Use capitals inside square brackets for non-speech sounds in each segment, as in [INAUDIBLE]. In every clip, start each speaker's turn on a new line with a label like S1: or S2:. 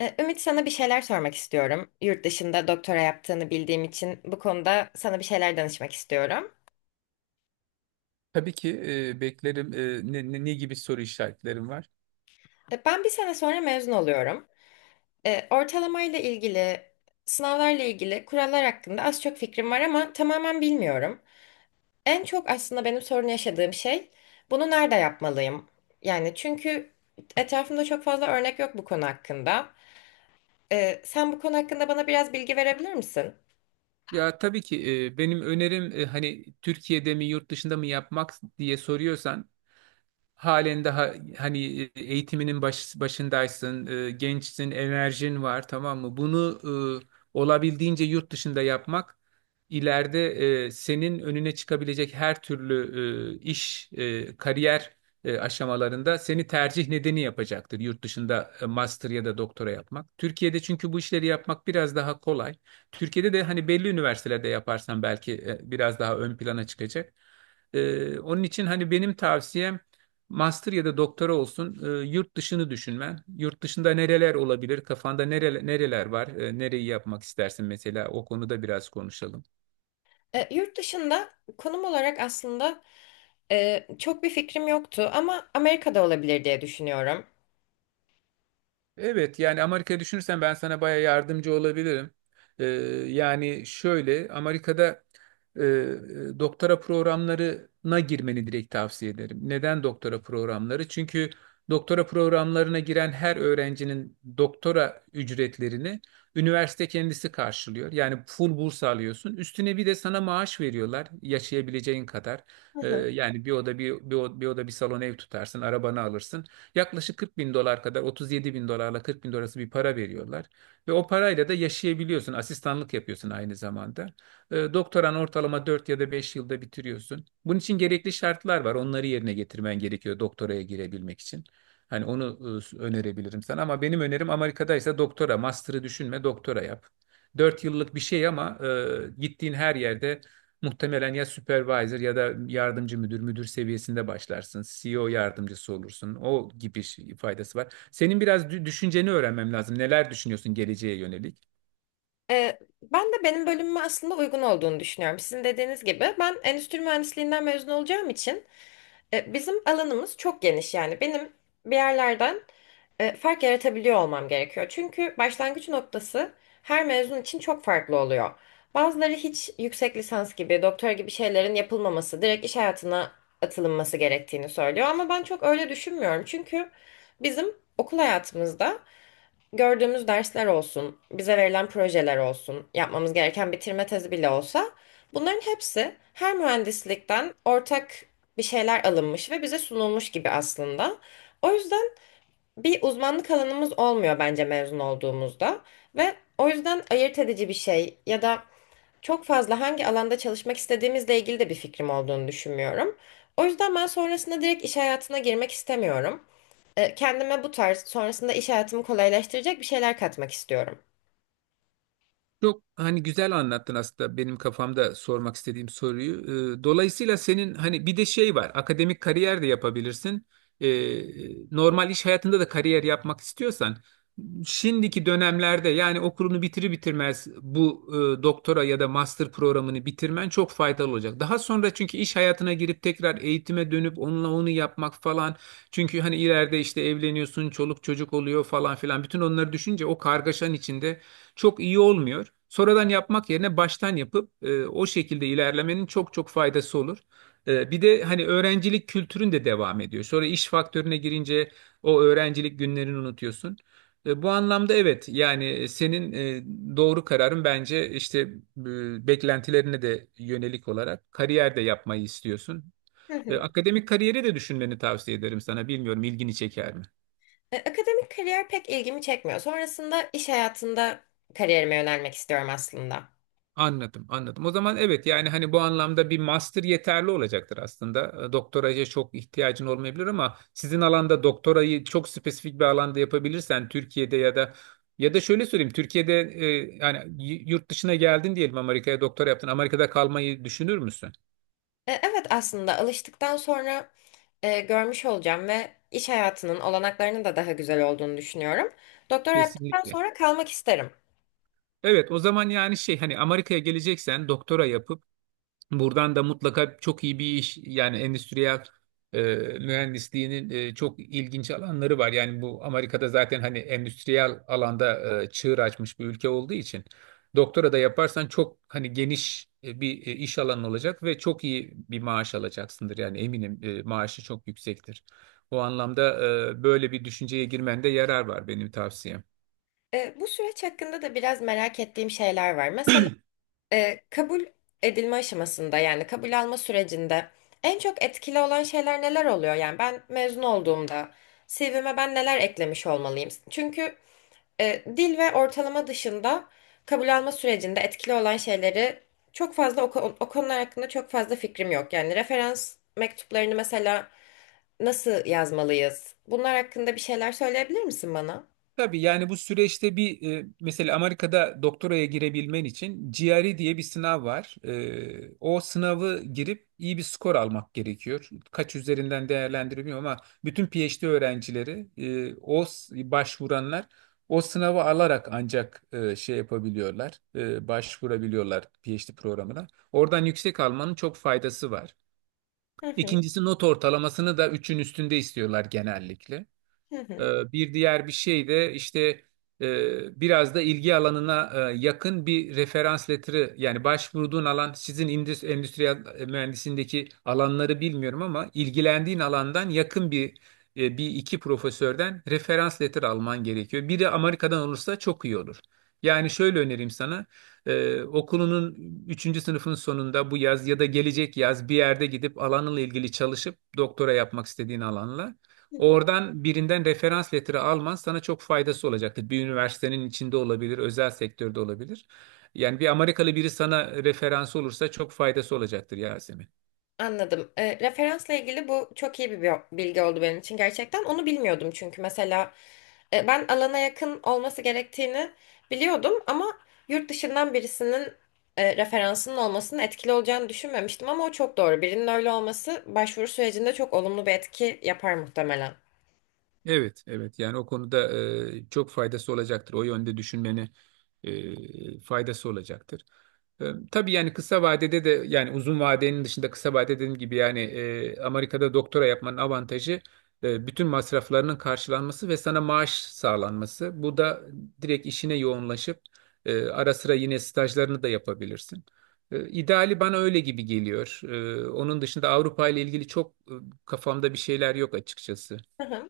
S1: Ümit, sana bir şeyler sormak istiyorum. Yurt dışında doktora yaptığını bildiğim için bu konuda sana bir şeyler danışmak istiyorum.
S2: Tabii ki beklerim. Ne gibi soru işaretlerim var?
S1: Ben bir sene sonra mezun oluyorum. Ortalamayla ilgili, sınavlarla ilgili kurallar hakkında az çok fikrim var ama tamamen bilmiyorum. En çok aslında benim sorun yaşadığım şey bunu nerede yapmalıyım? Yani çünkü etrafımda çok fazla örnek yok bu konu hakkında. Sen bu konu hakkında bana biraz bilgi verebilir misin?
S2: Ya tabii ki, e, benim önerim, hani Türkiye'de mi yurt dışında mı yapmak diye soruyorsan halen daha hani eğitiminin başındaysın, e, gençsin, enerjin var, tamam mı? Bunu olabildiğince yurt dışında yapmak ileride senin önüne çıkabilecek her türlü e, iş, e, kariyer e, aşamalarında seni tercih nedeni yapacaktır; yurt dışında master ya da doktora yapmak. Türkiye'de çünkü bu işleri yapmak biraz daha kolay. Türkiye'de de hani belli üniversitelerde yaparsan belki biraz daha ön plana çıkacak. Onun için hani benim tavsiyem master ya da doktora olsun, yurt dışını düşünmen. Yurt dışında nereler olabilir? Kafanda nereler var? Nereyi yapmak istersin mesela? O konuda biraz konuşalım.
S1: Yurt dışında konum olarak aslında çok bir fikrim yoktu ama Amerika'da olabilir diye düşünüyorum.
S2: Evet, yani Amerika düşünürsen ben sana baya yardımcı olabilirim. Ee, yani şöyle, Amerika'da doktora programlarına girmeni direkt tavsiye ederim. Neden doktora programları? Çünkü doktora programlarına giren her öğrencinin doktora ücretlerini üniversite kendisi karşılıyor. Yani full burs alıyorsun. Üstüne bir de sana maaş veriyorlar, yaşayabileceğin kadar.
S1: Hı
S2: Ee,
S1: hı.
S2: yani bir oda bir salon ev tutarsın, arabanı alırsın. Yaklaşık 40 bin dolar kadar, 37 bin dolarla 40 bin dolar arası bir para veriyorlar. Ve o parayla da yaşayabiliyorsun. Asistanlık yapıyorsun aynı zamanda. Doktoran ortalama 4 ya da 5 yılda bitiriyorsun. Bunun için gerekli şartlar var. Onları yerine getirmen gerekiyor doktoraya girebilmek için. Hani onu önerebilirim sana, ama benim önerim Amerika'daysa doktora, master'ı düşünme, doktora yap. 4 yıllık bir şey ama gittiğin her yerde muhtemelen ya supervisor ya da yardımcı müdür, müdür seviyesinde başlarsın. CEO yardımcısı olursun. Faydası var. Senin biraz düşünceni öğrenmem lazım. Neler düşünüyorsun geleceğe yönelik?
S1: Ben de benim bölümüme aslında uygun olduğunu düşünüyorum. Sizin dediğiniz gibi ben endüstri mühendisliğinden mezun olacağım için bizim alanımız çok geniş yani. Benim bir yerlerden fark yaratabiliyor olmam gerekiyor. Çünkü başlangıç noktası her mezun için çok farklı oluyor. Bazıları hiç yüksek lisans gibi, doktora gibi şeylerin yapılmaması, direkt iş hayatına atılınması gerektiğini söylüyor. Ama ben çok öyle düşünmüyorum. Çünkü bizim okul hayatımızda gördüğümüz dersler olsun, bize verilen projeler olsun, yapmamız gereken bitirme tezi bile olsa bunların hepsi her mühendislikten ortak bir şeyler alınmış ve bize sunulmuş gibi aslında. O yüzden bir uzmanlık alanımız olmuyor bence mezun olduğumuzda ve o yüzden ayırt edici bir şey ya da çok fazla hangi alanda çalışmak istediğimizle ilgili de bir fikrim olduğunu düşünmüyorum. O yüzden ben sonrasında direkt iş hayatına girmek istemiyorum. Kendime bu tarz sonrasında iş hayatımı kolaylaştıracak bir şeyler katmak istiyorum.
S2: Çok hani güzel anlattın aslında benim kafamda sormak istediğim soruyu. Dolayısıyla senin hani bir de şey var, akademik kariyer de yapabilirsin. Ee, Normal iş hayatında da kariyer yapmak istiyorsan şimdiki dönemlerde, yani okulunu bitirir bitirmez, bu doktora ya da master programını bitirmen çok faydalı olacak. Daha sonra çünkü iş hayatına girip tekrar eğitime dönüp onunla onu yapmak falan. Çünkü hani ileride işte evleniyorsun, çoluk çocuk oluyor falan filan. Bütün onları düşünce o kargaşanın içinde çok iyi olmuyor. Sonradan yapmak yerine baştan yapıp o şekilde ilerlemenin çok çok faydası olur. Bir de hani öğrencilik kültürün de devam ediyor. Sonra iş faktörüne girince o öğrencilik günlerini unutuyorsun. Bu anlamda evet, yani senin doğru kararın, bence işte beklentilerine de yönelik olarak kariyer de yapmayı istiyorsun.
S1: Hı
S2: E,
S1: hı.
S2: akademik kariyeri de düşünmeni tavsiye ederim sana. Bilmiyorum, ilgini çeker mi?
S1: Akademik kariyer pek ilgimi çekmiyor. Sonrasında iş hayatında kariyerime yönelmek istiyorum aslında.
S2: Anladım, anladım. O zaman evet, yani hani bu anlamda bir master yeterli olacaktır aslında. Doktoraya çok ihtiyacın olmayabilir, ama sizin alanda doktorayı çok spesifik bir alanda yapabilirsen Türkiye'de ya da, şöyle söyleyeyim, Türkiye'de yani yurt dışına geldin diyelim, Amerika'ya doktora yaptın. Amerika'da kalmayı düşünür müsün?
S1: Evet, aslında alıştıktan sonra görmüş olacağım ve iş hayatının olanaklarının da daha güzel olduğunu düşünüyorum. Doktora yaptıktan
S2: Kesinlikle.
S1: sonra kalmak isterim.
S2: Evet, o zaman yani şey, hani Amerika'ya geleceksen doktora yapıp buradan da mutlaka çok iyi bir iş; yani endüstriyel e, mühendisliğinin çok ilginç alanları var. Yani bu, Amerika'da zaten hani endüstriyel alanda çığır açmış bir ülke olduğu için doktora da yaparsan çok hani geniş bir iş alanı olacak ve çok iyi bir maaş alacaksındır. Yani eminim maaşı çok yüksektir. O anlamda böyle bir düşünceye girmende yarar var, benim tavsiyem.
S1: Bu süreç hakkında da biraz merak ettiğim şeyler var. Mesela kabul edilme aşamasında yani kabul alma sürecinde en çok etkili olan şeyler neler oluyor? Yani ben mezun olduğumda CV'me ben neler eklemiş olmalıyım? Çünkü dil ve ortalama dışında kabul alma sürecinde etkili olan şeyleri çok fazla o konular hakkında çok fazla fikrim yok. Yani referans mektuplarını mesela nasıl yazmalıyız? Bunlar hakkında bir şeyler söyleyebilir misin bana?
S2: Tabii, yani bu süreçte bir mesela Amerika'da doktoraya girebilmen için GRE diye bir sınav var. O sınavı girip iyi bir skor almak gerekiyor. Kaç üzerinden değerlendirmiyorum, ama bütün PhD öğrencileri başvuranlar o sınavı alarak ancak şey yapabiliyorlar, başvurabiliyorlar PhD programına. Oradan yüksek almanın çok faydası var.
S1: Hı hı,
S2: İkincisi, not ortalamasını da üçün üstünde istiyorlar genellikle.
S1: hı
S2: Bir diğer bir şey de işte biraz da ilgi alanına yakın bir referans letteri; yani başvurduğun alan, sizin endüstriyel mühendisindeki alanları bilmiyorum, ama ilgilendiğin alandan yakın bir, bir iki profesörden referans letteri alman gerekiyor. Biri Amerika'dan olursa çok iyi olur. Yani şöyle önereyim sana, okulunun üçüncü sınıfın sonunda, bu yaz ya da gelecek yaz, bir yerde gidip alanınla ilgili çalışıp doktora yapmak istediğin alanla,
S1: hı.
S2: oradan birinden referans letteri alman sana çok faydası olacaktır. Bir üniversitenin içinde olabilir, özel sektörde olabilir. Yani bir Amerikalı biri sana referans olursa çok faydası olacaktır, Yasemin.
S1: Anladım. Referansla ilgili bu çok iyi bir bilgi oldu benim için gerçekten. Onu bilmiyordum çünkü mesela ben alana yakın olması gerektiğini biliyordum ama yurt dışından birisinin referansının olmasının etkili olacağını düşünmemiştim ama o çok doğru. Birinin öyle olması başvuru sürecinde çok olumlu bir etki yapar muhtemelen.
S2: Evet, evet. Yani o konuda çok faydası olacaktır. O yönde düşünmeni faydası olacaktır. E, tabii yani, kısa vadede de, yani uzun vadenin dışında, kısa vade dediğim gibi, yani Amerika'da doktora yapmanın avantajı bütün masraflarının karşılanması ve sana maaş sağlanması. Bu da direkt işine yoğunlaşıp ara sıra yine stajlarını da yapabilirsin. İdeali bana öyle gibi geliyor. Onun dışında Avrupa ile ilgili çok, kafamda bir şeyler yok açıkçası.
S1: Hı hı.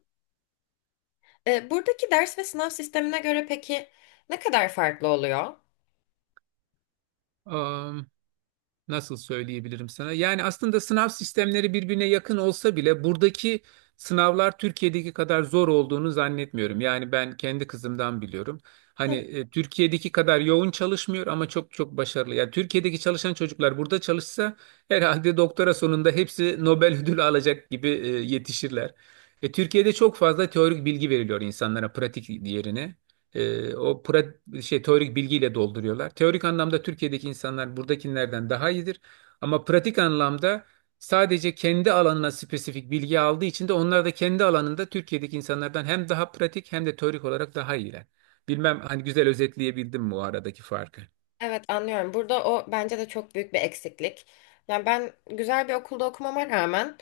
S1: Buradaki ders ve sınav sistemine göre peki ne kadar farklı oluyor?
S2: Nasıl söyleyebilirim sana? Yani aslında sınav sistemleri birbirine yakın olsa bile buradaki sınavlar Türkiye'deki kadar zor olduğunu zannetmiyorum. Yani ben kendi kızımdan biliyorum. Hani
S1: Hı.
S2: Türkiye'deki kadar yoğun çalışmıyor, ama çok çok başarılı. Yani Türkiye'deki çalışan çocuklar burada çalışsa herhalde doktora sonunda hepsi Nobel ödülü alacak gibi yetişirler. Türkiye'de çok fazla teorik bilgi veriliyor insanlara pratik yerine. Şey, teorik bilgiyle dolduruyorlar. Teorik anlamda Türkiye'deki insanlar buradakilerden daha iyidir. Ama pratik anlamda sadece kendi alanına spesifik bilgi aldığı için de onlar da kendi alanında Türkiye'deki insanlardan hem daha pratik hem de teorik olarak daha iyiler. Bilmem hani güzel özetleyebildim mi o aradaki farkı?
S1: Evet, anlıyorum. Burada o bence de çok büyük bir eksiklik. Yani ben güzel bir okulda okumama rağmen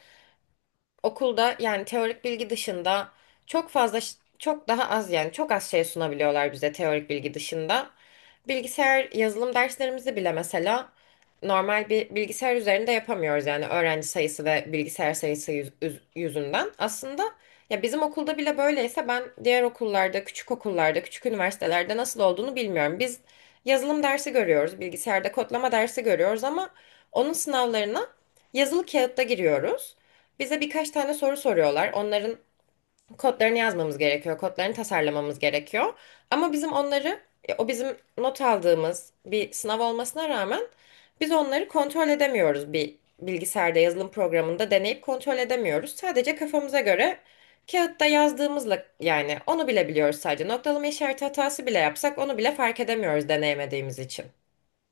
S1: okulda yani teorik bilgi dışında çok fazla çok daha az yani çok az şey sunabiliyorlar bize teorik bilgi dışında. Bilgisayar yazılım derslerimizi bile mesela normal bir bilgisayar üzerinde yapamıyoruz yani öğrenci sayısı ve bilgisayar sayısı yüzünden. Aslında ya bizim okulda bile böyleyse ben diğer okullarda, küçük okullarda, küçük üniversitelerde nasıl olduğunu bilmiyorum. Biz yazılım dersi görüyoruz, bilgisayarda kodlama dersi görüyoruz ama onun sınavlarına yazılı kağıtta giriyoruz. Bize birkaç tane soru soruyorlar. Onların kodlarını yazmamız gerekiyor, kodlarını tasarlamamız gerekiyor. Ama bizim onları, o bizim not aldığımız bir sınav olmasına rağmen biz onları kontrol edemiyoruz. Bir bilgisayarda yazılım programında deneyip kontrol edemiyoruz. Sadece kafamıza göre kağıtta yazdığımızla yani onu bile biliyoruz sadece. Noktalama işareti hatası bile yapsak onu bile fark edemiyoruz deneyemediğimiz için.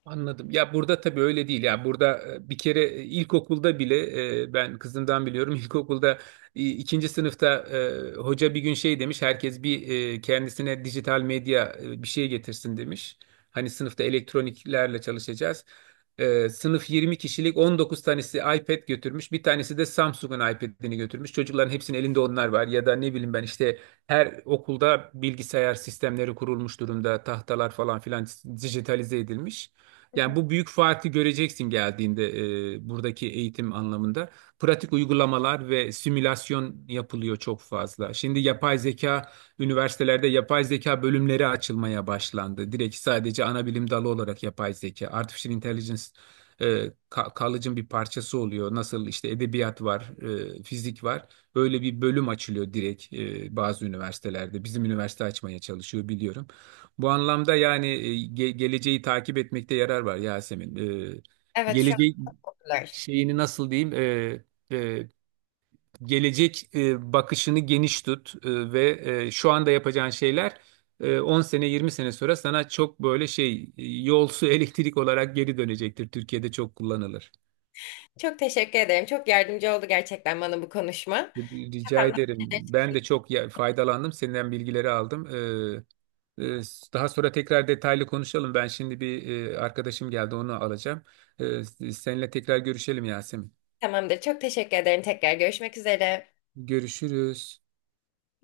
S2: Anladım. Ya, burada tabii öyle değil. Yani burada bir kere, ilkokulda bile, ben kızımdan biliyorum. [LAUGHS] İlkokulda ikinci sınıfta hoca bir gün şey demiş: herkes bir kendisine dijital medya bir şey getirsin demiş. Hani sınıfta elektroniklerle çalışacağız. Sınıf 20 kişilik, 19 tanesi iPad götürmüş. Bir tanesi de Samsung'un iPad'ini götürmüş. Çocukların hepsinin elinde onlar var. Ya da ne bileyim ben, işte her okulda bilgisayar sistemleri kurulmuş durumda. Tahtalar falan filan dijitalize edilmiş. Yani bu büyük farkı göreceksin geldiğinde, buradaki eğitim anlamında. Pratik uygulamalar ve simülasyon yapılıyor çok fazla. Şimdi yapay zeka, üniversitelerde yapay zeka bölümleri açılmaya başlandı. Direkt sadece ana bilim dalı olarak yapay zeka, artificial intelligence, e, college'ın bir parçası oluyor. Nasıl işte edebiyat var, fizik var. Böyle bir bölüm açılıyor direkt, bazı üniversitelerde. Bizim üniversite açmaya çalışıyor, biliyorum. Bu anlamda yani, geleceği takip etmekte yarar var, Yasemin. Ee,
S1: Evet, şu an
S2: gelecek
S1: bunlar.
S2: şeyini nasıl diyeyim? Gelecek bakışını geniş tut, ve şu anda yapacağın şeyler 10 sene 20 sene sonra sana çok böyle şey, yol, su, [LAUGHS] elektrik olarak geri dönecektir. Türkiye'de çok kullanılır.
S1: Çok teşekkür ederim. Çok yardımcı oldu gerçekten bana bu konuşma.
S2: Rica
S1: Kafamda.
S2: ederim. Ben de çok faydalandım. Senden bilgileri aldım. E, Ee, Daha sonra tekrar detaylı konuşalım. Ben şimdi bir, arkadaşım geldi, onu alacağım. Ee, Seninle tekrar görüşelim, Yasemin.
S1: Tamamdır. Çok teşekkür ederim. Tekrar görüşmek üzere.
S2: Görüşürüz.